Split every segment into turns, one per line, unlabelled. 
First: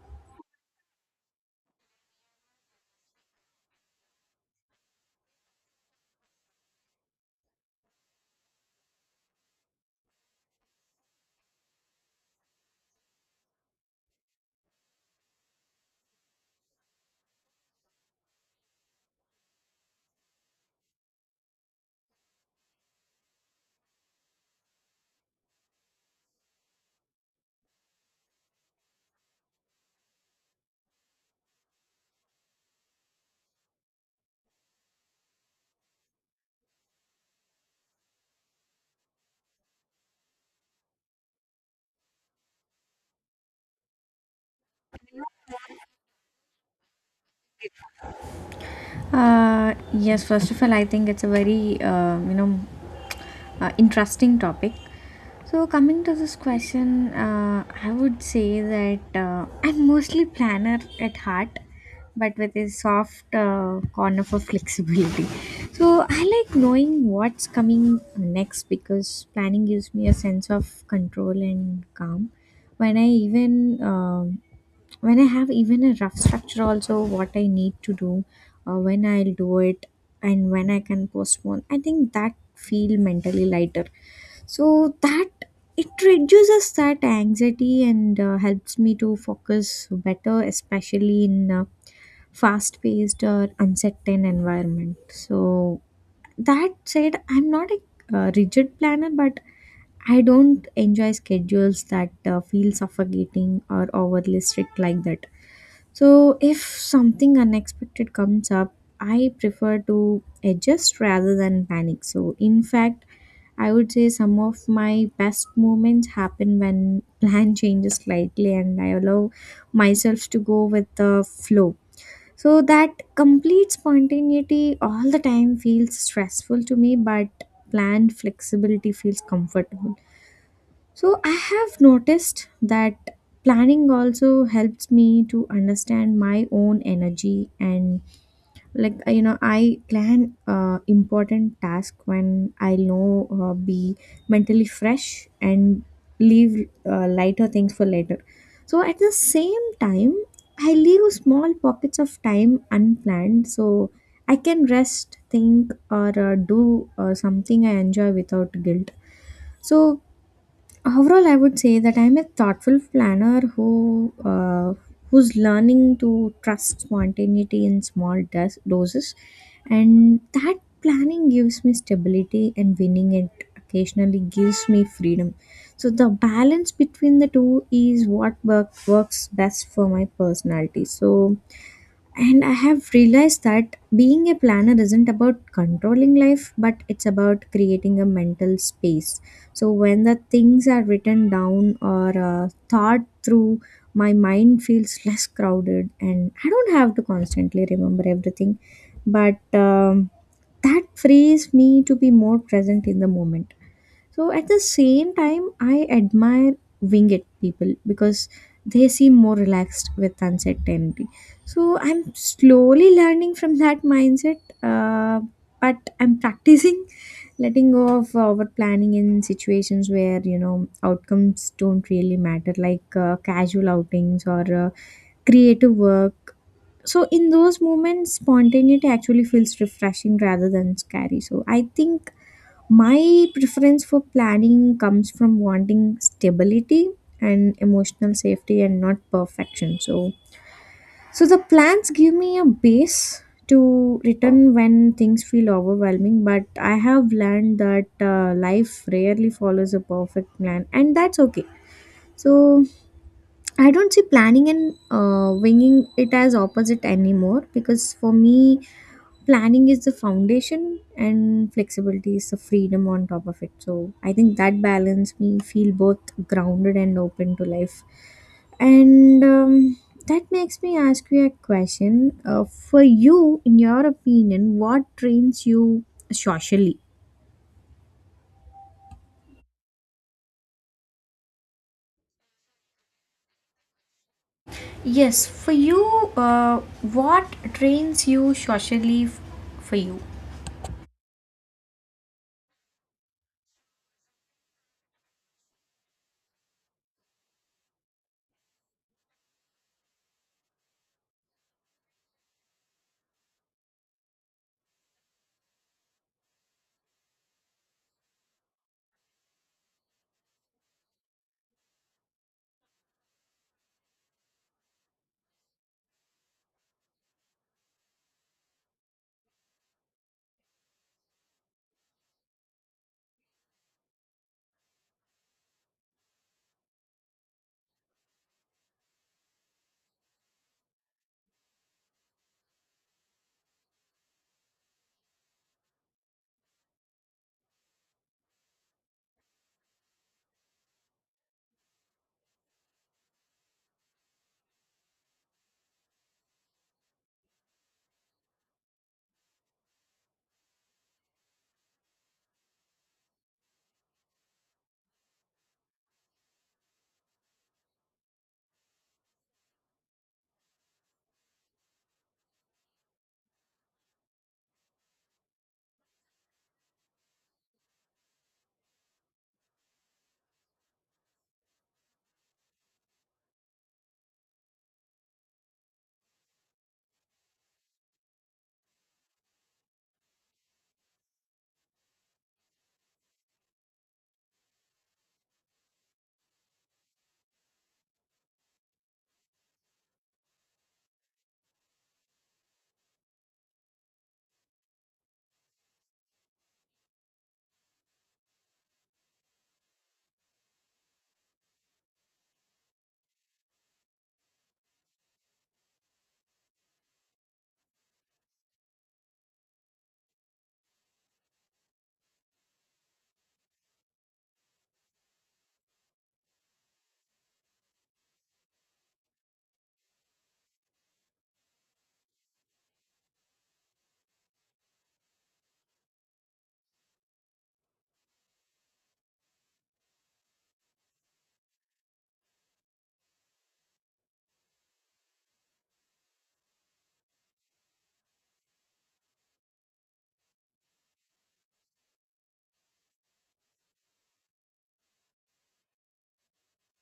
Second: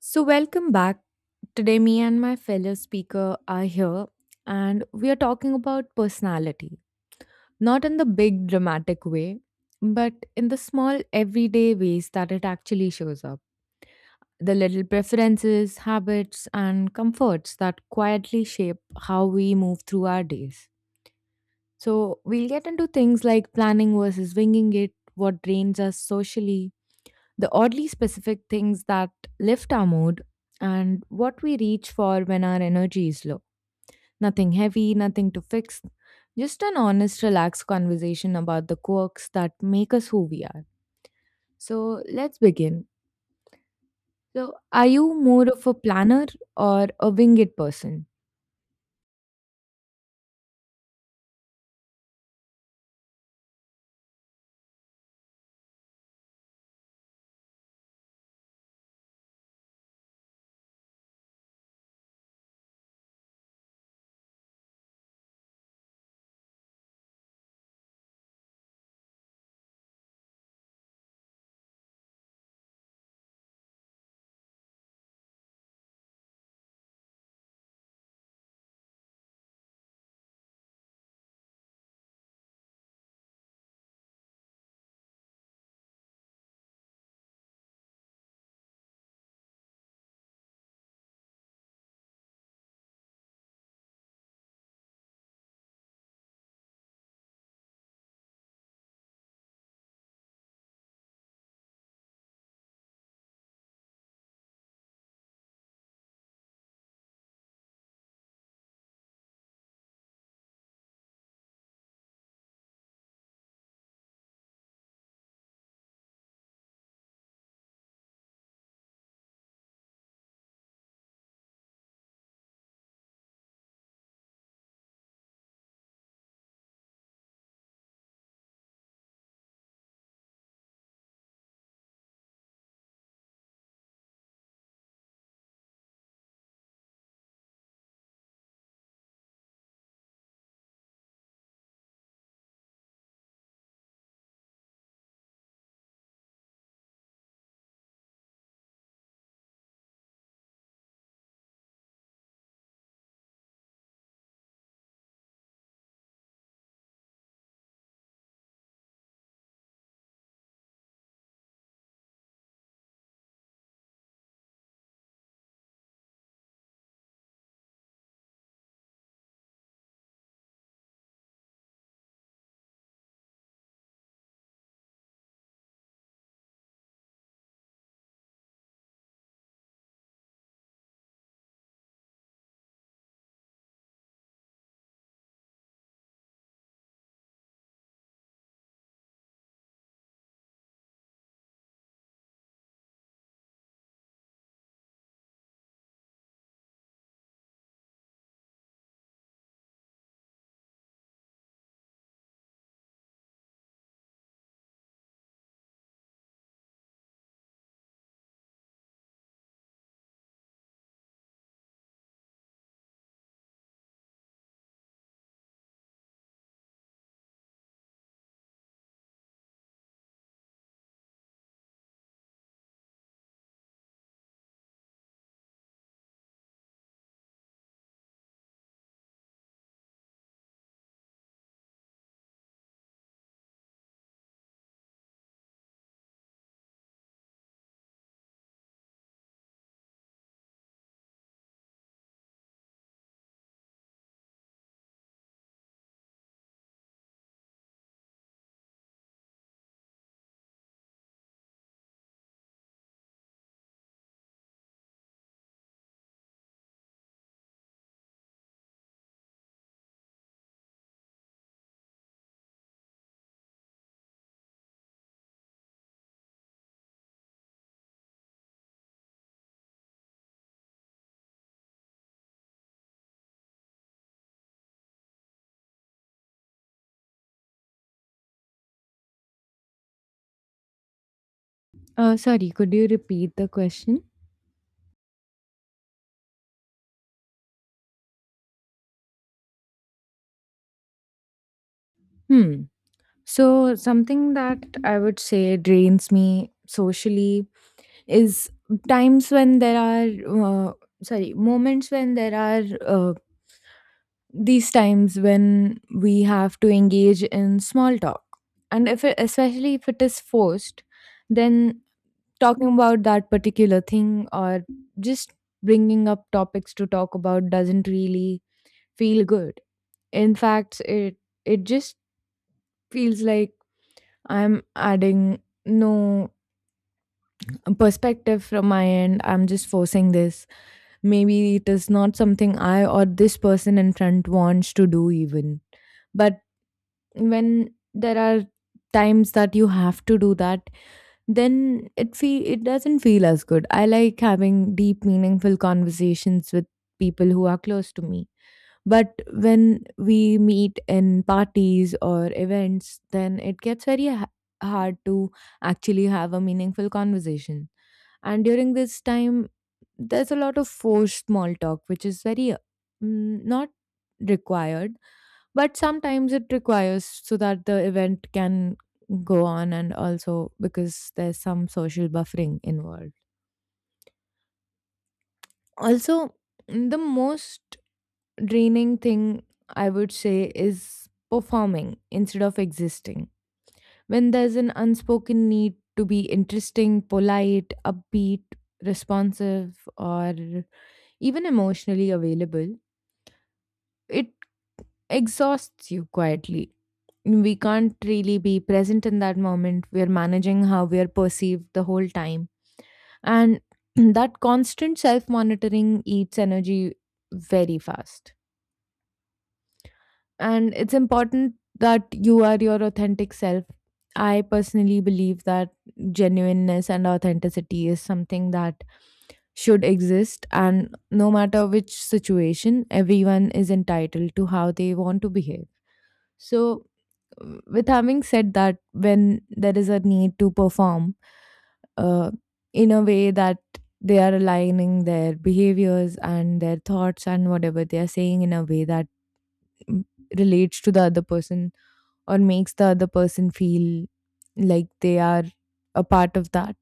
So, welcome back. Today, me and my fellow speaker are here, and we are talking about personality, not in the big dramatic way, but in the small everyday ways that it actually shows up. The little preferences, habits, and comforts that quietly shape how we move through our days. So, we'll get into things like planning versus winging it, what drains us socially, the oddly specific things that lift our mood, and what we reach for when our energy is low. Nothing heavy, nothing to fix, just an honest, relaxed conversation about the quirks that make us who we are. So let's begin. So, are you more of a planner or a wing it person?
Yes, First of all, I think it's a very interesting topic. So coming to this question, I would say that I'm mostly planner at heart, but with a soft corner for flexibility. So I like knowing what's coming next because planning gives me a sense of control and calm. When I even um when I have even a rough structure also what I need to do, when I'll do it, and when I can postpone, I think that feel mentally lighter, so that it reduces that anxiety and helps me to focus better, especially in fast paced or uncertain environment. So that said, I'm not a rigid planner, but I don't enjoy schedules that feel suffocating or overly strict like that. So, if something unexpected comes up, I prefer to adjust rather than panic. So, in fact, I would say some of my best moments happen when plan changes slightly and I allow myself to go with the flow. So, that complete spontaneity all the time feels stressful to me, but planned flexibility feels comfortable. So I have noticed that planning also helps me to understand my own energy, and like, I plan important task when I know be mentally fresh and leave lighter things for later. So at the same time I leave small pockets of time unplanned so I can rest think or do something I enjoy without guilt. So Overall, I would say that I'm a thoughtful planner who's learning to trust spontaneity in small doses, and that planning gives me stability and winning It occasionally gives me freedom. So the balance between the two is what works best for my personality. And I have realized that being a planner isn't about controlling life, but it's about creating a mental space. So when the things are written down or thought through, my mind feels less crowded and I don't have to constantly remember everything. But That frees me to be more present in the moment. So at the same time, I admire winged people because they seem more relaxed with uncertainty. So I'm slowly learning from that mindset, but I'm practicing letting go of over planning in situations where outcomes don't really matter, like casual outings or creative work. So in those moments, spontaneity actually feels refreshing rather than scary. So I think my preference for planning comes from wanting stability and emotional safety and not perfection. So, the plans give me a base to return when things feel overwhelming, but I have learned that life rarely follows a perfect plan, and that's okay. So, I don't see planning and winging it as opposite anymore because for me, planning is the foundation and flexibility is the freedom on top of it. So I think that balance me feel both grounded and open to life. And That makes me ask you a question, uh, for you: in your opinion, what trains you socially?
Sorry, could you repeat the question?
Yes, for you, uh, what trains you socially, for you?
Hmm. So, something that I would say drains me socially is times when there are sorry moments when there are these times when we have to engage in small talk, and if it, especially if it is forced, then talking about that particular thing or just bringing up topics to talk about doesn't really feel good. In fact, it just feels like I'm adding no perspective from my end, I'm just forcing this. Maybe it is not something I or this person in front wants to do, even. But when there are times that you have to do that, then it doesn't feel as good. I like having deep, meaningful conversations with people who are close to me. But when we meet in parties or events, then it gets hard to actually have a meaningful conversation, and during this time there's a lot of forced small talk, which is very not required, but sometimes it requires so that the event can go on, and also because there's some social buffering involved also. The most draining thing I would say is performing instead of existing. When there's an unspoken need to be interesting, polite, upbeat, responsive, or even emotionally available, it exhausts you quietly. We can't really be present in that moment. We're managing how we are perceived the whole time. And that constant self monitoring eats energy very fast. And it's important that you are your authentic self. I personally believe that genuineness and authenticity is something that should exist, and no matter which situation, everyone is entitled to how they want to behave. So, with having said that, when there is a need to perform uh, in a way that they are aligning their behaviors and their thoughts and whatever they are saying in a way that mm, relates to the other person, or makes the other person feel like they are a part of that,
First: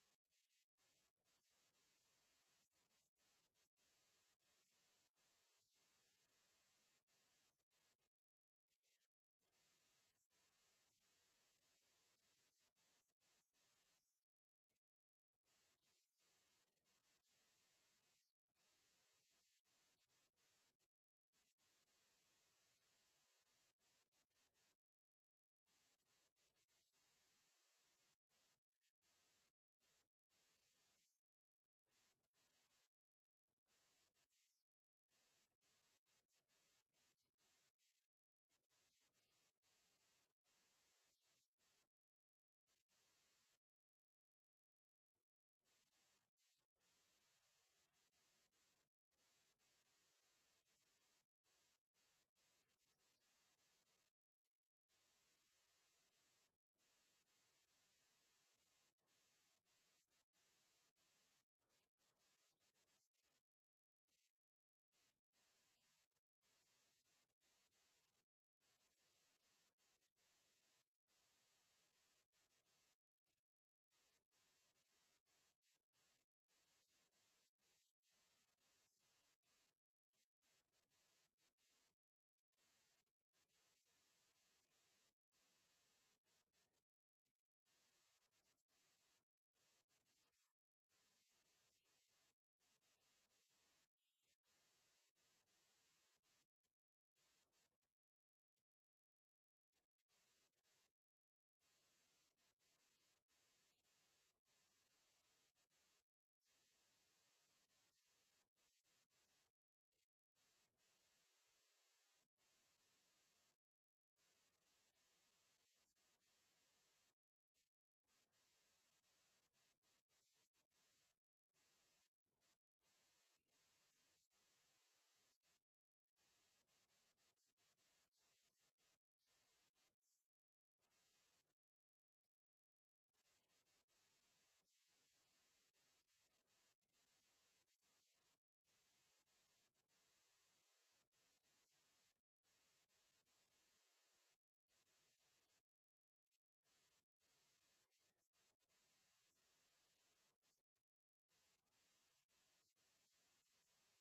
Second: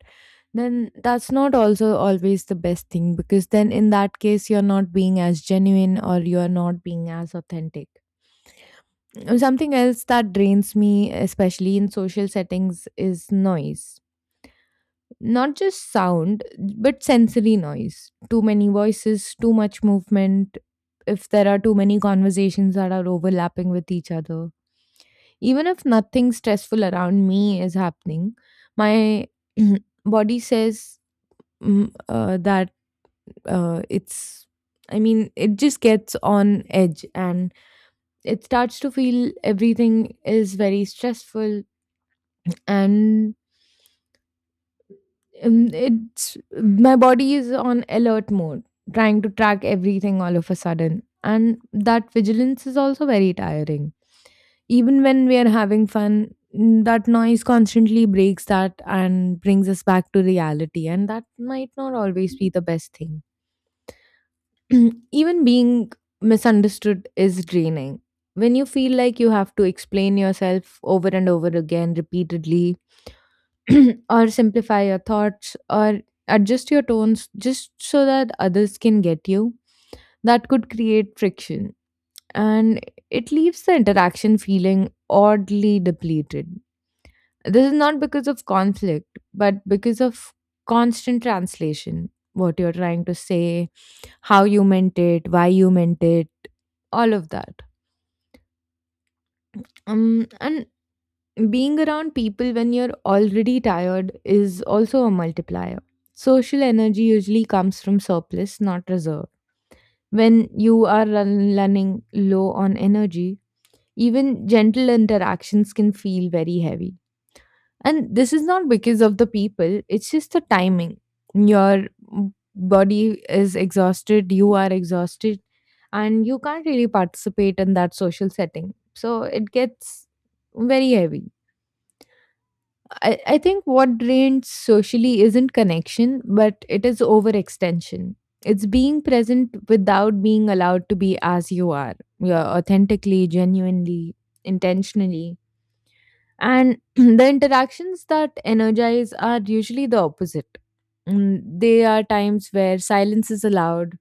then that's not also always the best thing, because then in that case you're not being as genuine or you're not being as authentic. Something else that drains me especially in social settings is noise. Not just sound, but sensory noise. Too many voices, too much movement, if there are too many conversations that are overlapping with each other. Even if nothing stressful around me is happening, my body says mm, uh, that uh, it's, I mean, it just gets on edge and it starts to feel everything is very stressful. And it's, my body is on alert mode trying to track everything all of a sudden, and that vigilance is also very tiring. Even when we are having fun, that noise constantly breaks that and brings us back to reality, and that might not always be the best thing. Even being misunderstood is draining. When you feel like you have to explain yourself over and over again repeatedly, or simplify your thoughts, or adjust your tones just so that others can get you, that could create friction. And it leaves the interaction feeling oddly depleted. This is not because of conflict, but because of constant translation. What you're trying to say, how you meant it, why you meant it, all of that. And being around people when you're already tired is also a multiplier. Social energy usually comes from surplus, not reserve. When you are running low on energy, even gentle interactions can feel very heavy. And this is not because of the people, it's just the timing. Your body is exhausted, you are exhausted, and you can't really participate in that social setting. So it gets very heavy. I think what drains socially isn't connection, but it is overextension. It's being present without being allowed to be as you are. You're authentically, genuinely, intentionally, and the interactions that energize are usually the opposite. They are times where silence is allowed,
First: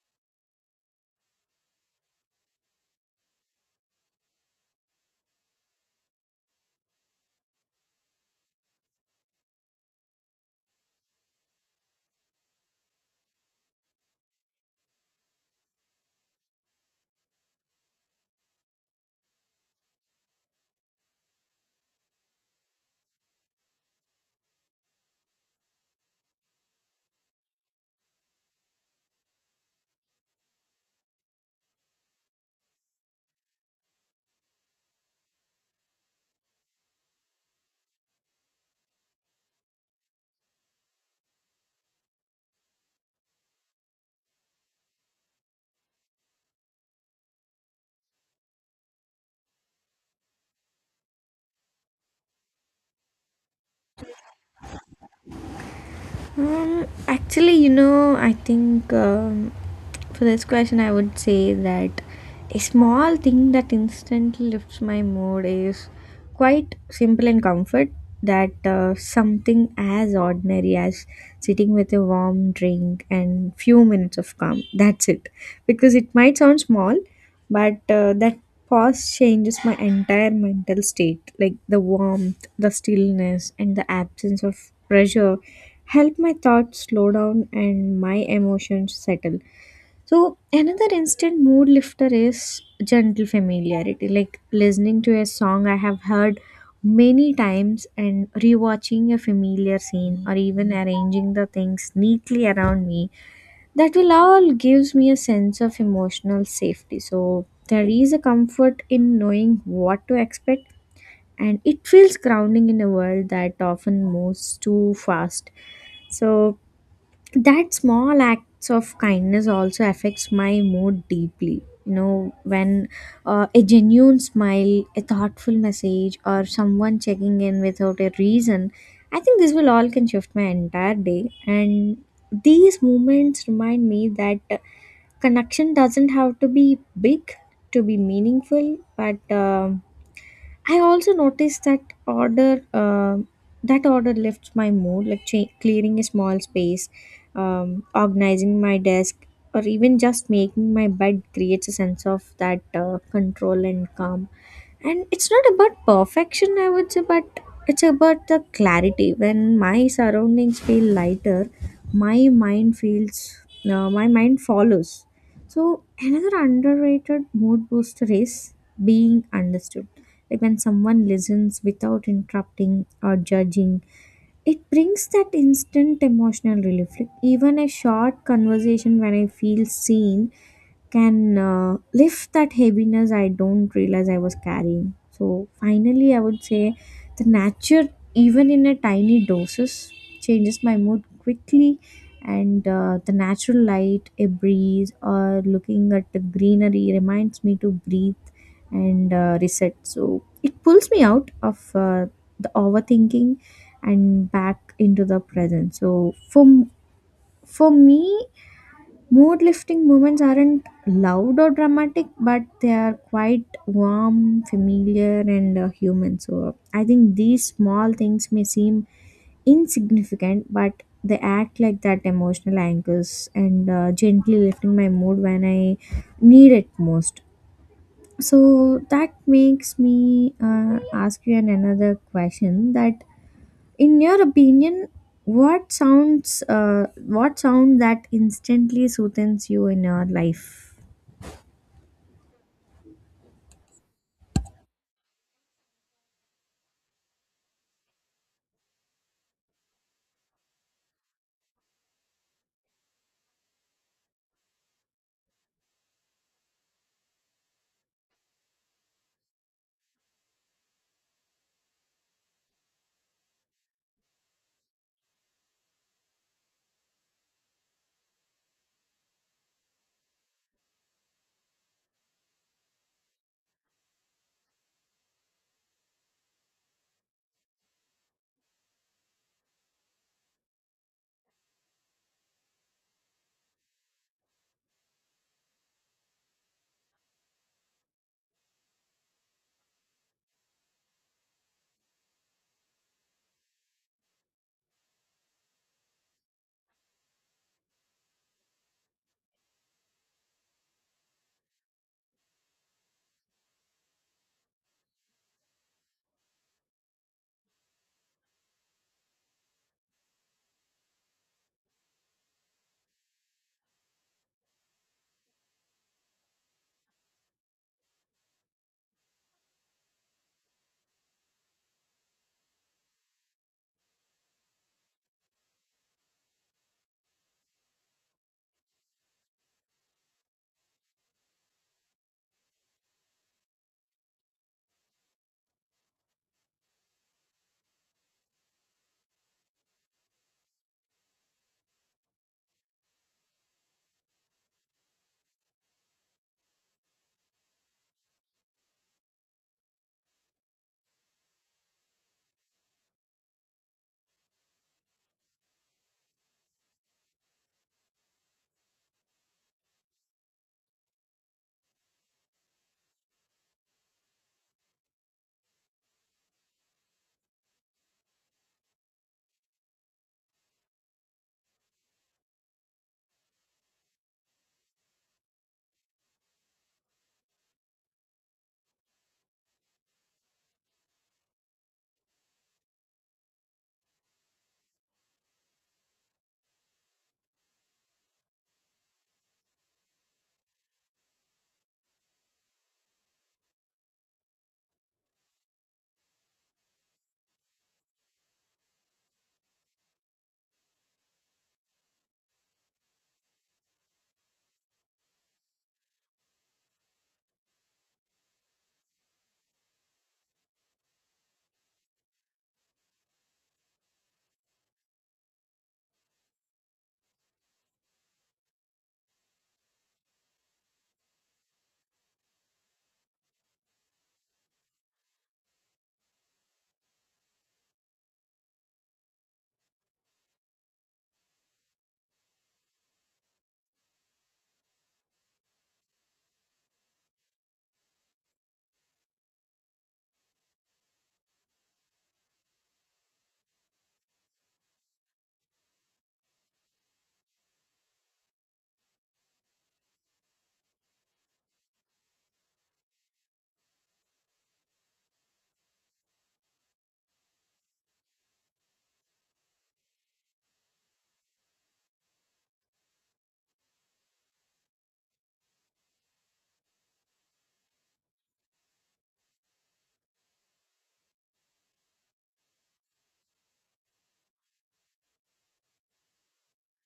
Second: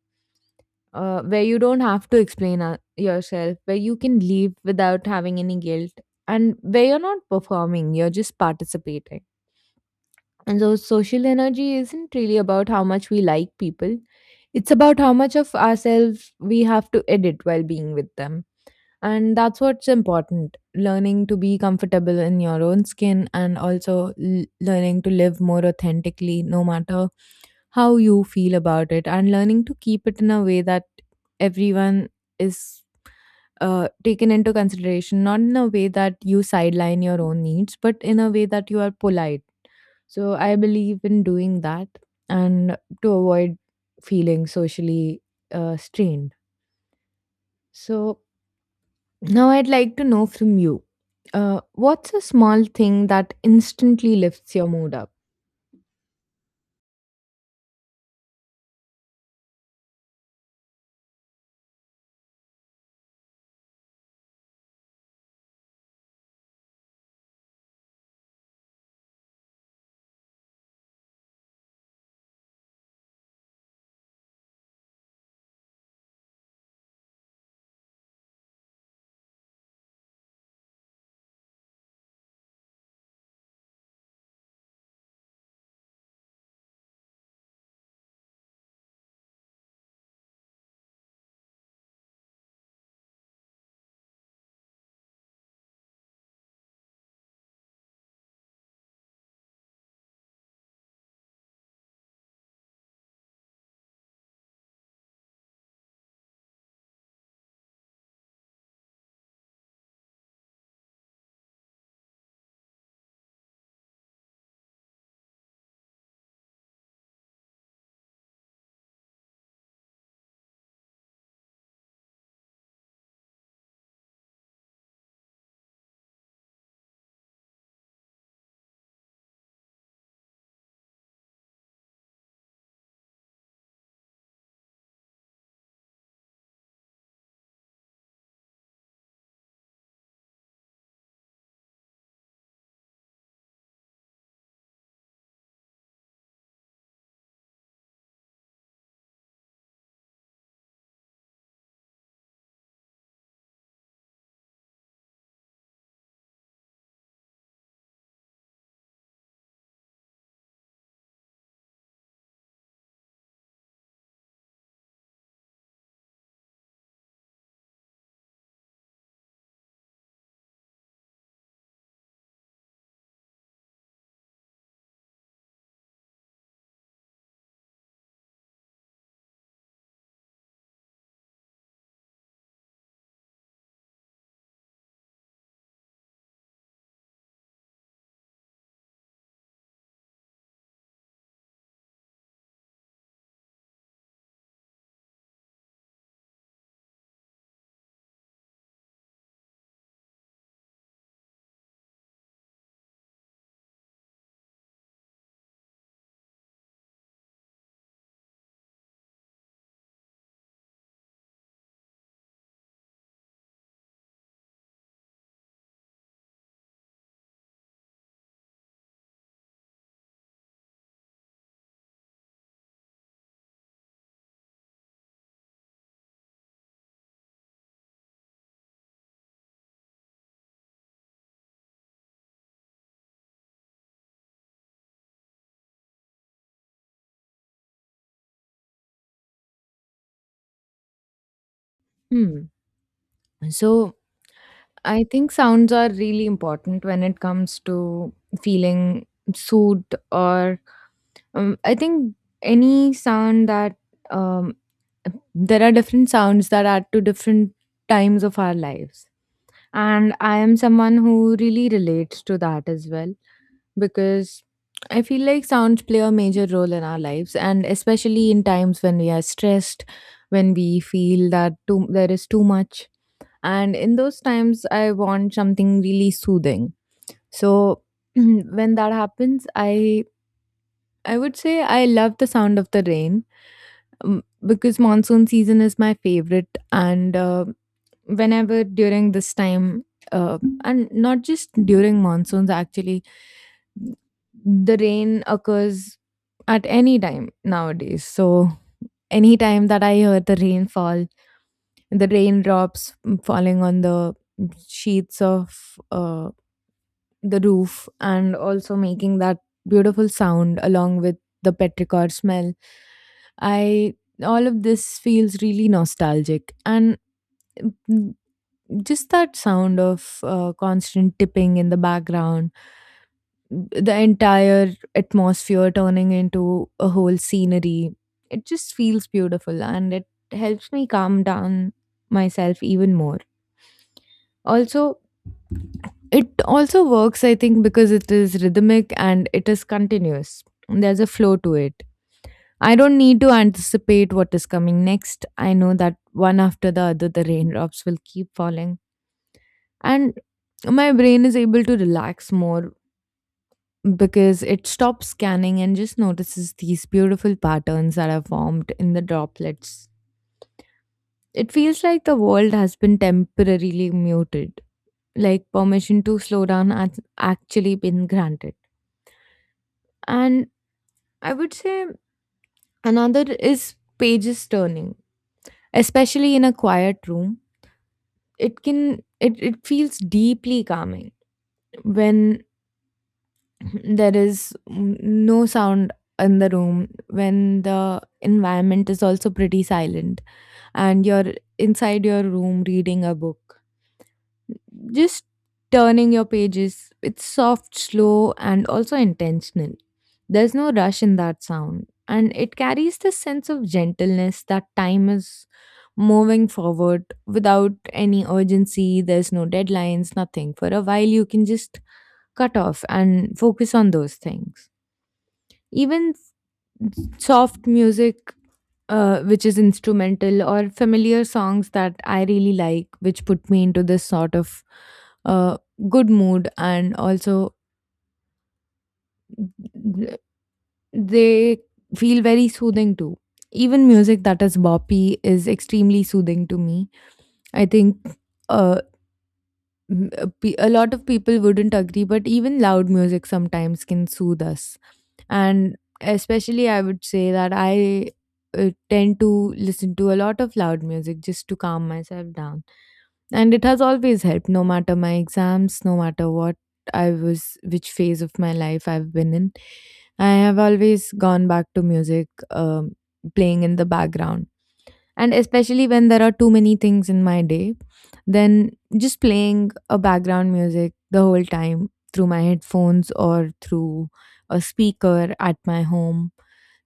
where you don't have to explain yourself, where you can leave without having any guilt, and where you're not performing, you're just participating. And so, social energy isn't really about how much we like people, it's about how much of ourselves we have to edit while being with them. And that's what's important: learning to be comfortable in your own skin, and also learning to live more authentically, no matter how you feel about it, and learning to keep it in a way that everyone is taken into consideration, not in a way that you sideline your own needs, but in a way that you are polite. So I believe in doing that, and to avoid feeling socially strained. So now, I'd like to know from you, what's a small thing that instantly lifts your mood up?
Well, actually, I think for this question, I would say that a small thing that instantly lifts my mood is quite simple and comfort. That something as ordinary as sitting with a warm drink and few minutes of calm. That's it. Because it might sound small, but that pause changes my entire mental state, like the warmth, the stillness, and the absence of pressure help my thoughts slow down and my emotions settle. So another instant mood lifter is gentle familiarity, like listening to a song I have heard many times and rewatching a familiar scene or even arranging the things neatly around me. That will all gives me a sense of emotional safety, so there is a comfort in knowing what to expect, and it feels grounding in a world that often moves too fast. So that small acts of kindness also affects my mood deeply. You know, when a genuine smile, a thoughtful message, or someone checking in without a reason, I think this will all can shift my entire day. And these moments remind me that connection doesn't have to be big to be meaningful. But I also noticed that um order lifts my mood, like clearing a small space, um, organizing my desk, or even just making my bed creates a sense of that control and calm. And it's not about perfection, I would say, but it's about the clarity. When my surroundings feel lighter, my mind feels my mind follows. So another underrated mood booster is being understood, like when someone listens without interrupting or judging. It brings that instant emotional relief, like even a short conversation when I feel seen can lift that heaviness I don't realize I was carrying. So finally, I would say the nature, even in a tiny doses, changes my mood quickly. And the natural light, a breeze, or looking at the greenery reminds me to breathe and reset. So it pulls me out of the overthinking and back into the present. So For me, mood lifting moments aren't loud or dramatic, but they are quite warm, familiar, and human. So I think these small things may seem insignificant, but they act like that emotional anchors and gently lifting my mood when I need it most. So that makes me ask you an another question, that in your opinion, what sounds what sound that instantly soothes you in your life?
Hmm. So, I think sounds are really important when it comes to feeling soothed, or I think any sound that um, there are different sounds that add to different times of our lives. And I am someone who really relates to that as well, because I feel like sounds play a major role in our lives, and especially in times when we are stressed, when we feel that there is too much. And in those times, I want something really soothing. So when that happens, I would say I love the sound of the rain, because monsoon season is my favorite, and whenever during this time uh, and not just during monsoons actually, the rain occurs at any time nowadays. So any time that I hear the rainfall, the raindrops falling on the sheets of the roof, and also making that beautiful sound along with the petrichor smell, I all of this feels really nostalgic, and just that sound of constant tipping in the background, the entire atmosphere turning into a whole scenery. It just feels beautiful and it helps me calm down myself even more. Also, it also works, I think, because it is rhythmic and it is continuous. There's a flow to it. I don't need to anticipate what is coming next. I know that one after the other, the raindrops will keep falling, and my brain is able to relax more because it stops scanning and just notices these beautiful patterns that are formed in the droplets. It feels like the world has been temporarily muted, like permission to slow down has actually been granted. And I would say another is pages turning, especially in a quiet room. It feels deeply calming when there is no sound in the room, when the environment is also pretty silent and you're inside your room reading a book. Just turning your pages, it's soft, slow, and also intentional. There's no rush in that sound, and it carries this sense of gentleness that time is moving forward without any urgency. There's no deadlines, nothing, for a while you can just cut off and focus on those things. Even soft music, which is instrumental, or familiar songs that I really like, which put me into this sort of uh, good mood, and also th- they feel very soothing too. Even music that is boppy is extremely soothing to me, I think. uh a lot of people wouldn't agree, but even loud music sometimes can soothe us. And especially, I would say that I tend to listen to a lot of loud music just to calm myself down. And it has always helped, no matter my exams, no matter which phase of my life I've been in. I have always gone back to music playing in the background, and especially when there are too many things in my day, then just playing a background music the whole time through my headphones or through a speaker at my home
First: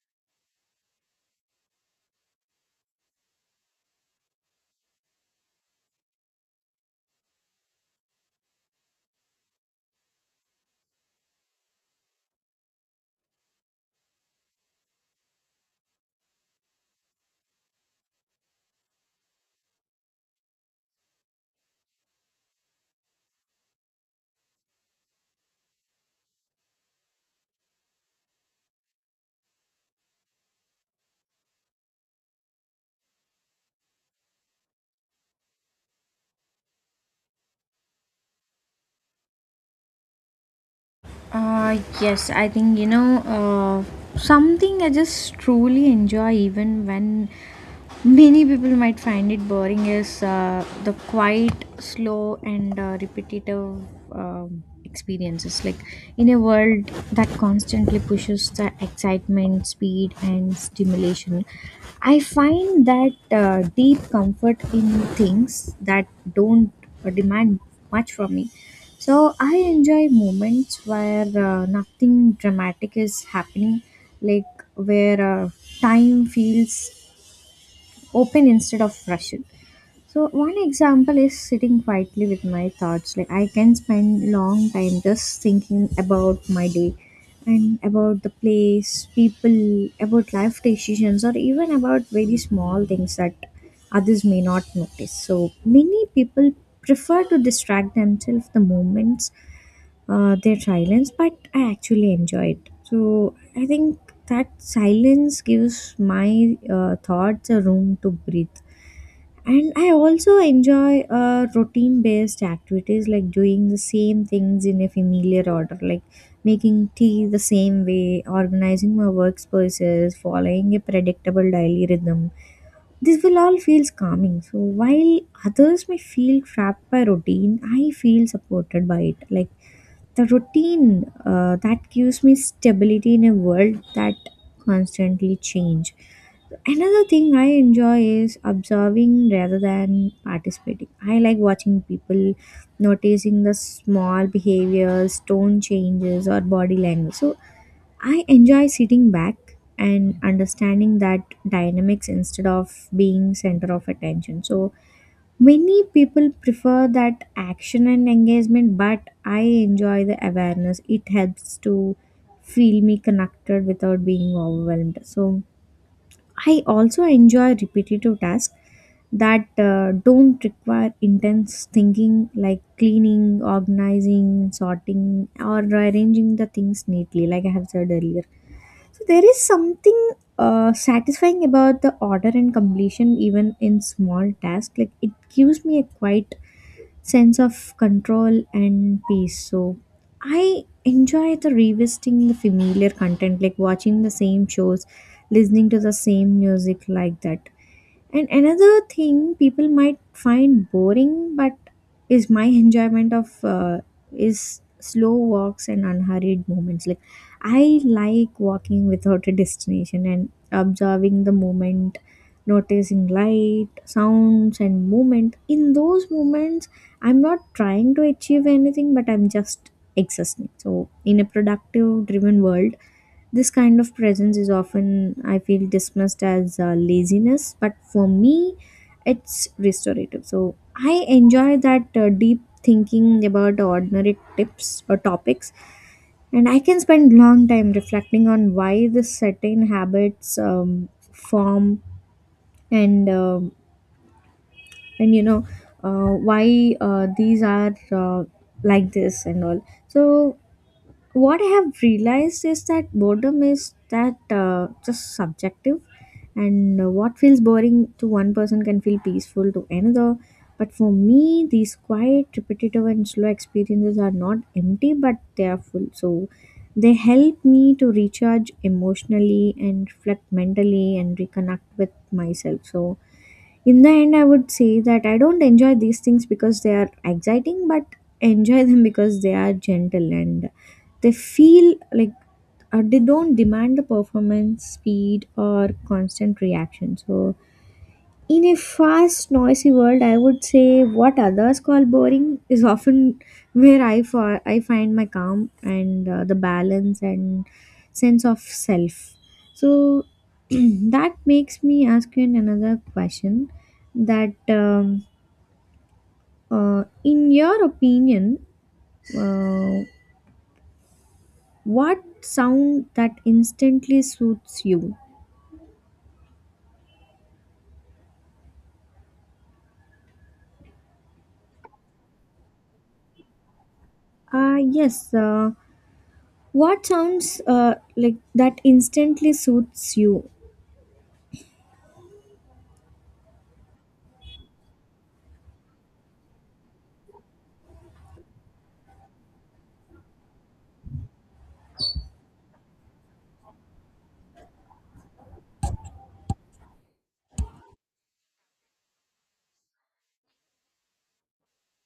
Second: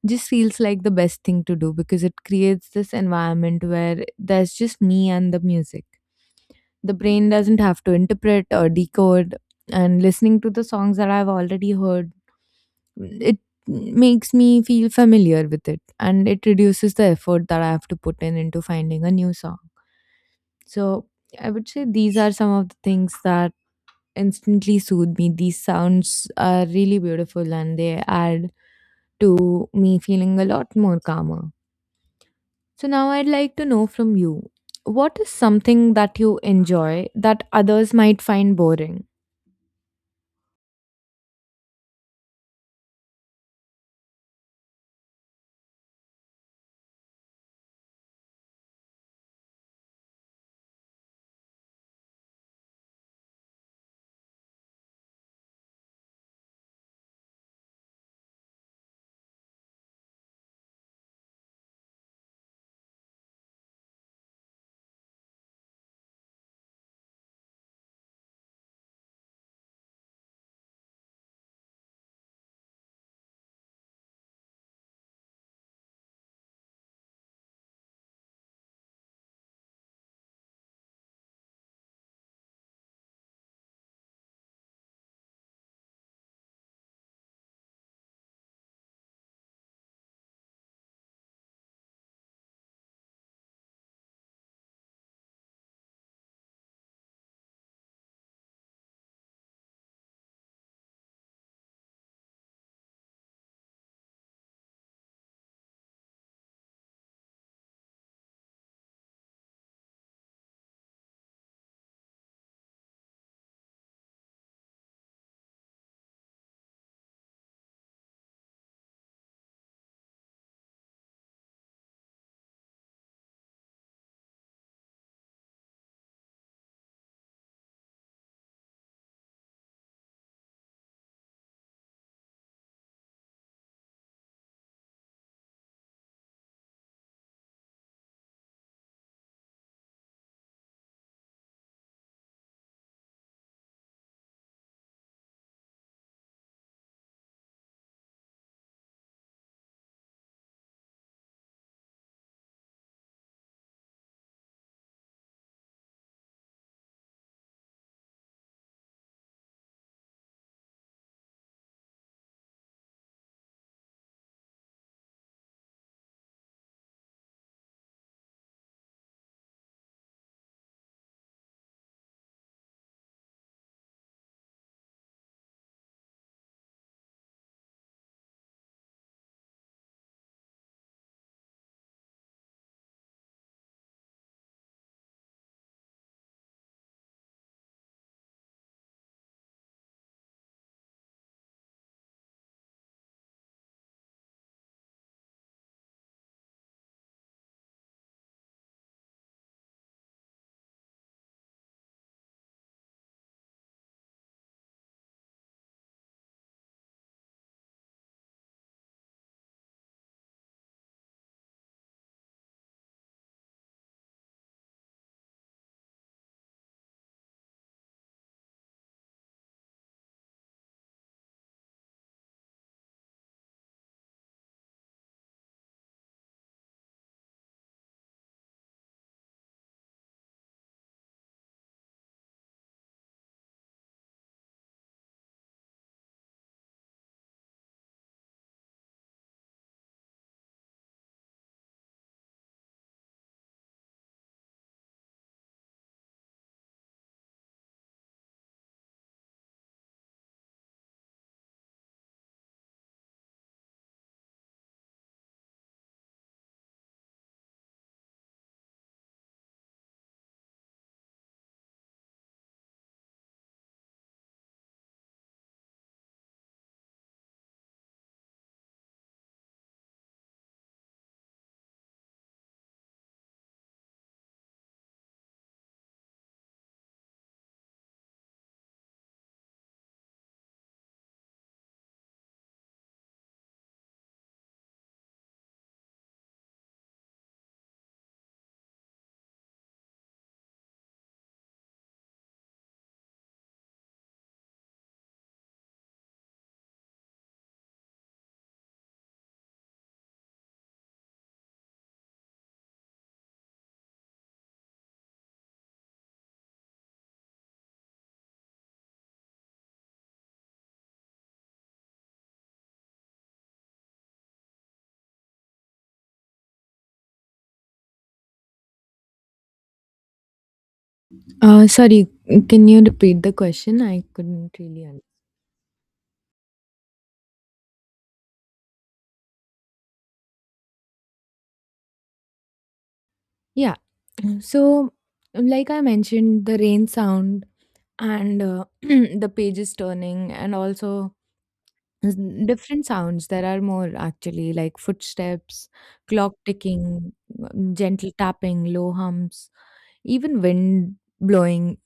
just feels like the best thing to do, because it creates this environment where there's just me and the music. The brain doesn't have to interpret or decode, and listening to the songs that I've already heard, it makes me feel familiar with it and it reduces the effort that I have to put in into finding a new song. So I would say these are some of the things that instantly soothe me. These sounds are really beautiful and they add to me feeling a lot more calmer. So now I'd like to know from you, what is something that you enjoy that others might find boring?
Yes, I think something I just truly enjoy, even when many people might find it boring, is the quiet, slow, and repetitive experiences. Like in a world that constantly pushes the excitement, speed, and stimulation, I find that deep comfort in things that don't demand much from me. So I enjoy moments where nothing dramatic is happening, like where time feels open instead of rushed. So one example is sitting quietly with my thoughts. Like I can spend long time just thinking about my day and about the place, people, about life decisions or even about very small things that others may not notice. So many people prefer to distract themselves the moments their silence, but I actually enjoy it. So I think that silence gives my thoughts a room to breathe. And I also enjoy routine based activities, like doing the same things in a familiar order, like making tea the same way, organizing my workspaces, following a predictable daily rhythm. This will all feels calming. So while others may feel trapped by routine, I feel supported by it, like the routine that gives me stability in a world that constantly change. Another thing I enjoy is observing rather than participating. I like watching people, noticing the small behaviors, tone changes, or body language. So I enjoy sitting back and understanding that dynamics instead of being center of attention. So many people prefer that action and engagement, but I enjoy the awareness. It helps to feel me connected without being overwhelmed. So I also enjoy repetitive tasks that don't require intense thinking, like cleaning, organizing, sorting, or arranging the things neatly, like I have said earlier. So there is something satisfying about the order and completion, even in small tasks. Like it gives me a quiet sense of control and peace. So I enjoy the revisiting the familiar content, like watching the same shows, listening to the same music, like that. And another thing people might find boring, but is my enjoyment of is slow walks and unhurried moments. Like I like walking without a destination and observing the moment, noticing light, sounds, and movement. In those moments, I'm not trying to achieve anything, but I'm just existing. So in a productive driven world, this kind of presence is often, I feel, dismissed as laziness, but for me, it's restorative. So I enjoy that deep thinking about ordinary tips or topics, and I can spend long time reflecting on why this certain habits form, and um and you know why these are like this and all. So what I have realized is that boredom is that just subjective, and what feels boring to one person can feel peaceful to another. But for me, these quiet, repetitive, and slow experiences are not empty, but they are full. So they help me to recharge emotionally and reflect mentally and reconnect with myself. So in the end, I would say that I don't enjoy these things because they are exciting, but enjoy them because they are gentle, and they feel like they don't demand the performance speed or constant reaction. So in a fast, noisy world, I would say what others call boring is often where I find my calm and the balance and sense of self. So that makes me ask you another question, that in your opinion, uh, what sound that instantly soothes you?
Sorry, can you repeat the question? I couldn't
Uh,
really understand.
yes, uh, what sounds like that instantly suits you?
Yeah. So, like I mentioned, the rain sound and the pages turning, and also s- different sounds. There are more actually, like footsteps, clock ticking, gentle tapping, low hums, even wind blowing.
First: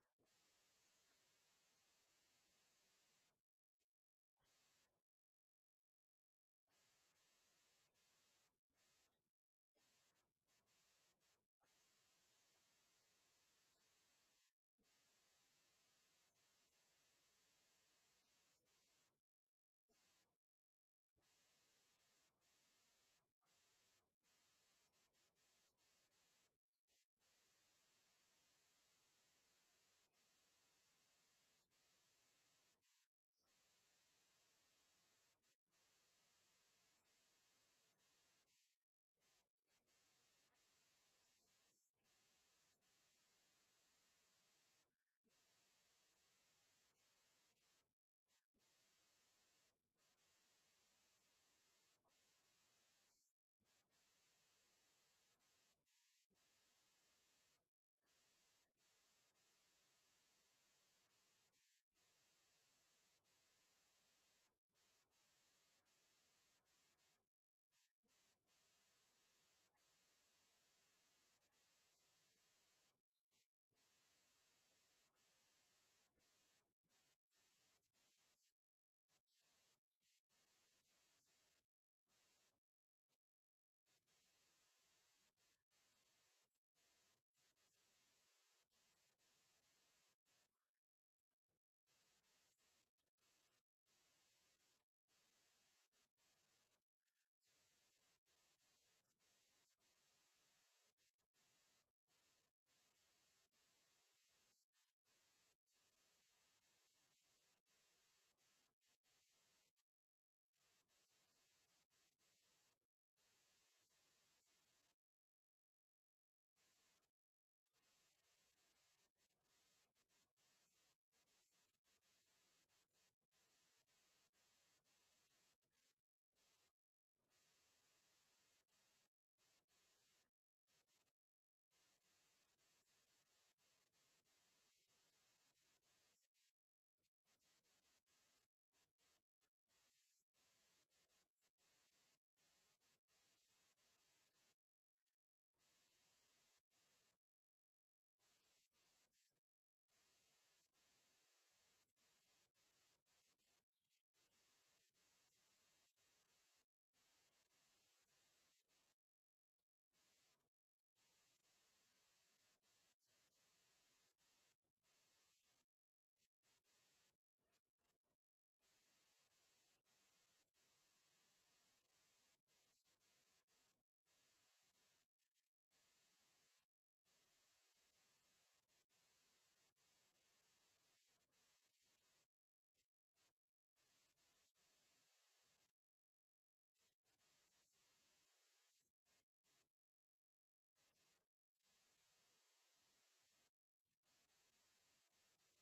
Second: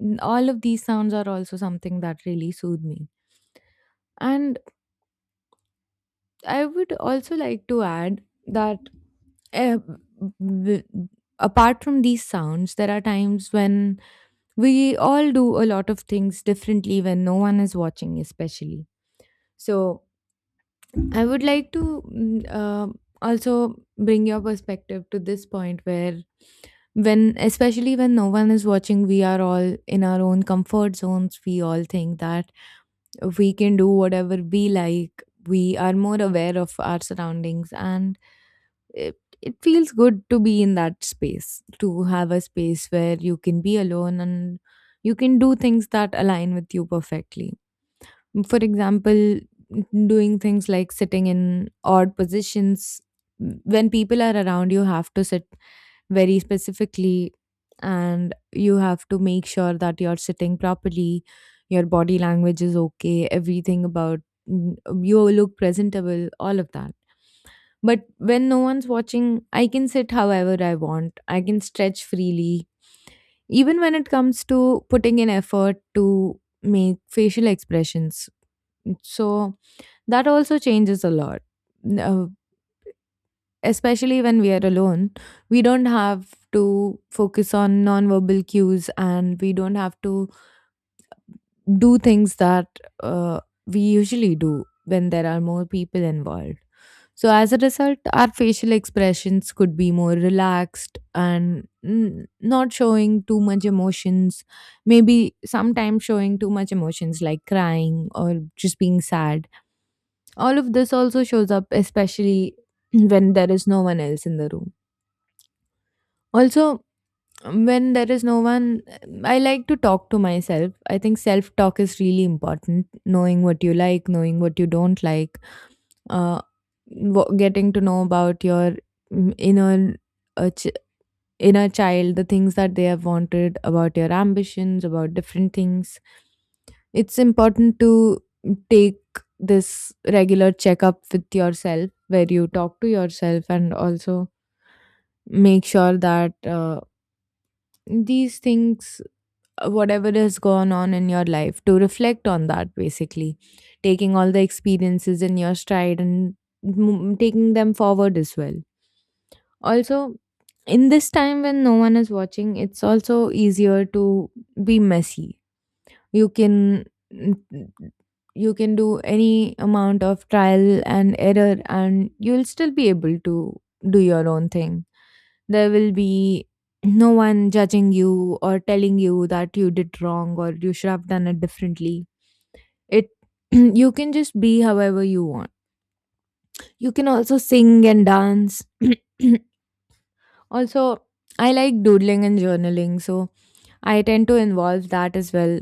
All of these sounds are also something that really soothe me. And I would also like to add that, uh, w- apart from these sounds, there are times when we all do a lot of things differently when no one is watching, especially. So I would like to also bring your perspective to this point where, when especially when no one is watching, we are all in our own comfort zones. We all think that we can do whatever we like, we are more aware of our surroundings, and it feels good to be in that space, to have a space where you can be alone and you can do things that align with you perfectly. For example, doing things like sitting in odd positions. When people are around, you have to sit very specifically, and you have to make sure that you're sitting properly, your body language is okay, everything about you look presentable, all of that. But when no one's watching, I can sit however I want. I can stretch freely. Even when it comes to putting in effort to make facial expressions, so that also changes a lot. N- uh, Especially when we are alone, we don't have to focus on nonverbal cues, and we don't have to do things that uh, we usually do when there are more people involved. So, as a result, our facial expressions could be more relaxed and not showing too much emotions. Maybe sometimes showing too much emotions, like crying or just being sad. All of this also shows up, especially when there is no one else in the room. Also, when there is no one, I like to talk to myself. I think self talk is really important, knowing what you like, knowing what you don't like, uh, getting to know about your inner uh, ch- inner child, the things that they have wanted, about your ambitions, about different things. It's important to take this regular checkup with yourself, where you talk to yourself, and also make sure that these things, whatever has gone on in your life, to reflect on that, basically taking all the experiences in your stride and taking them forward as well. Also, in this time when no one is watching, it's also easier to be messy. You can mm, you can do any amount of trial and error and you'll still be able to do your own thing. There will be no one judging you or telling you that you did wrong or you should have done it differently. It you can just be however you want. You can also sing and dance. Also, I like doodling and journaling, so I tend to involve that as well.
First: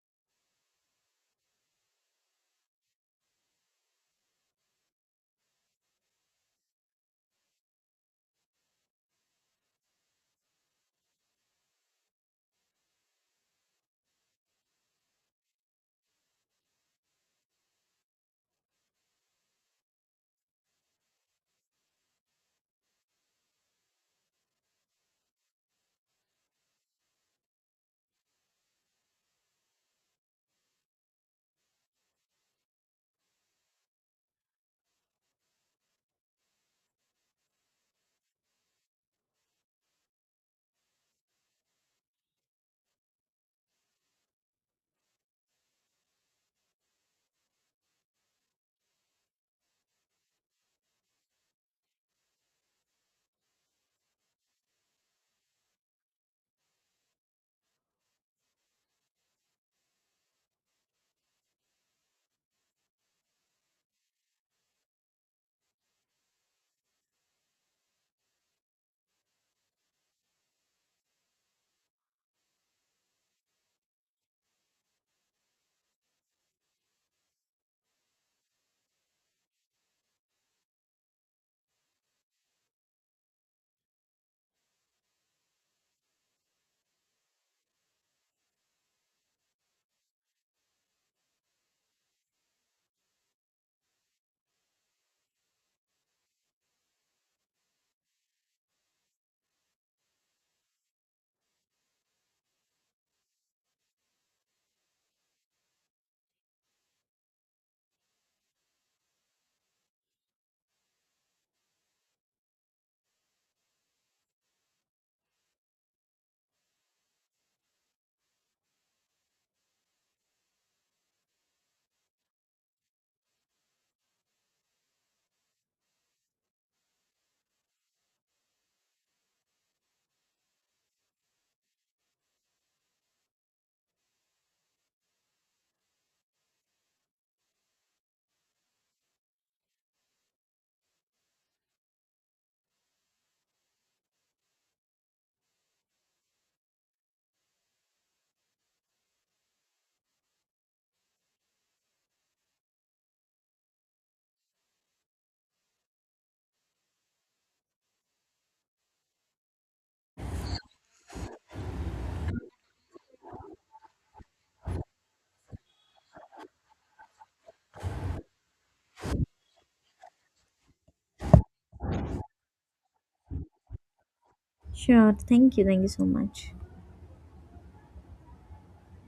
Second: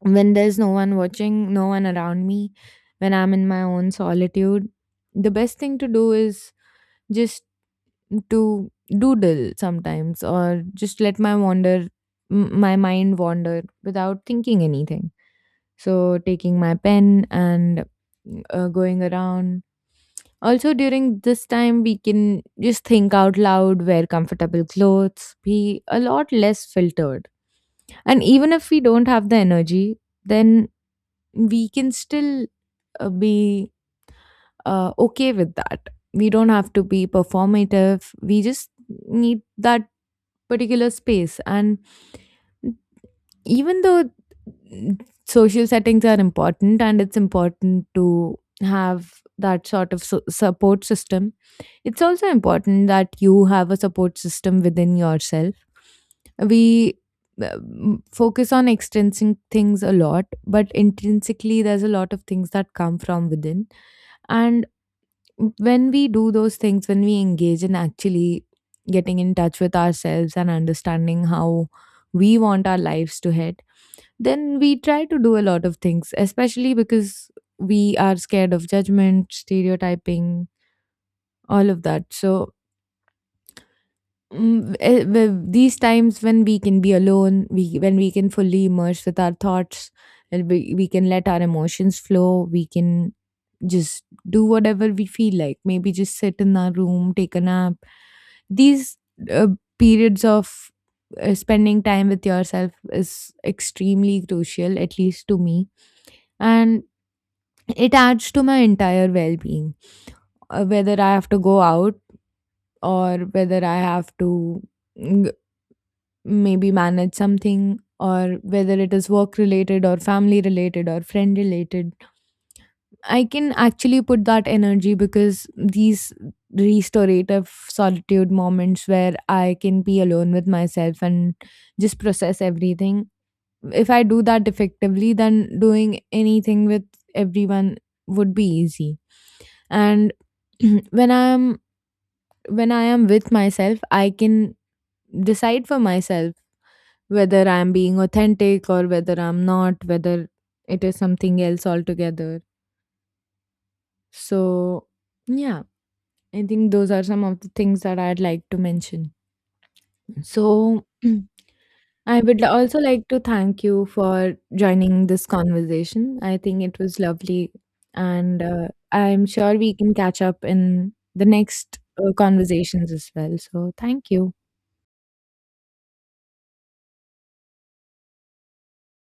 When there's no one watching, no one around me, when I'm in my own solitude, the best thing to do is just to doodle sometimes, or just let my wander my mind wander without thinking anything. So taking my pen and going around. Also during this time, we can just think out loud, wear comfortable clothes, be a lot less filtered. And even if we don't have the energy, then we can still be okay with that. We don't have to be performative. We just need that particular space. And even though mm, social settings are important and it's important to have that sort of support system, it's also important that you have a support system within yourself. We focus on extrinsic things a lot, but intrinsically, there's a lot of things that come from within. And when we do those things, when we engage in actually getting in touch with ourselves and understanding how we want our lives to head, then we try to do a lot of things, especially because we are scared of judgment, stereotyping, all of that. So, these times when we can be alone, we when we can fully immerse with our thoughts, and we can let our emotions flow. We can just do whatever we feel like. Maybe just sit in our room, take a nap. These uh, periods of spending time with yourself is extremely crucial, at least to me, and it adds to my entire well-being. Whether I have to go out or whether I have to mm, maybe manage something, or whether it is work related or family related or friend related, I can actually put that energy because these restorative solitude moments where I can be alone with myself and just process everything, if I do that effectively, then doing anything with everyone would be easy. And when i'm when I am with myself, I can decide for myself whether I'm being authentic or whether I'm not, whether it is something else altogether. So, yeah, I think those are some of the things that I'd like to mention. So, I would also like to thank you for joining this conversation. I think it was lovely, and I'm sure we can catch up in the next conversations as well. So, thank you.
Sure. Thank you. Thank you so much.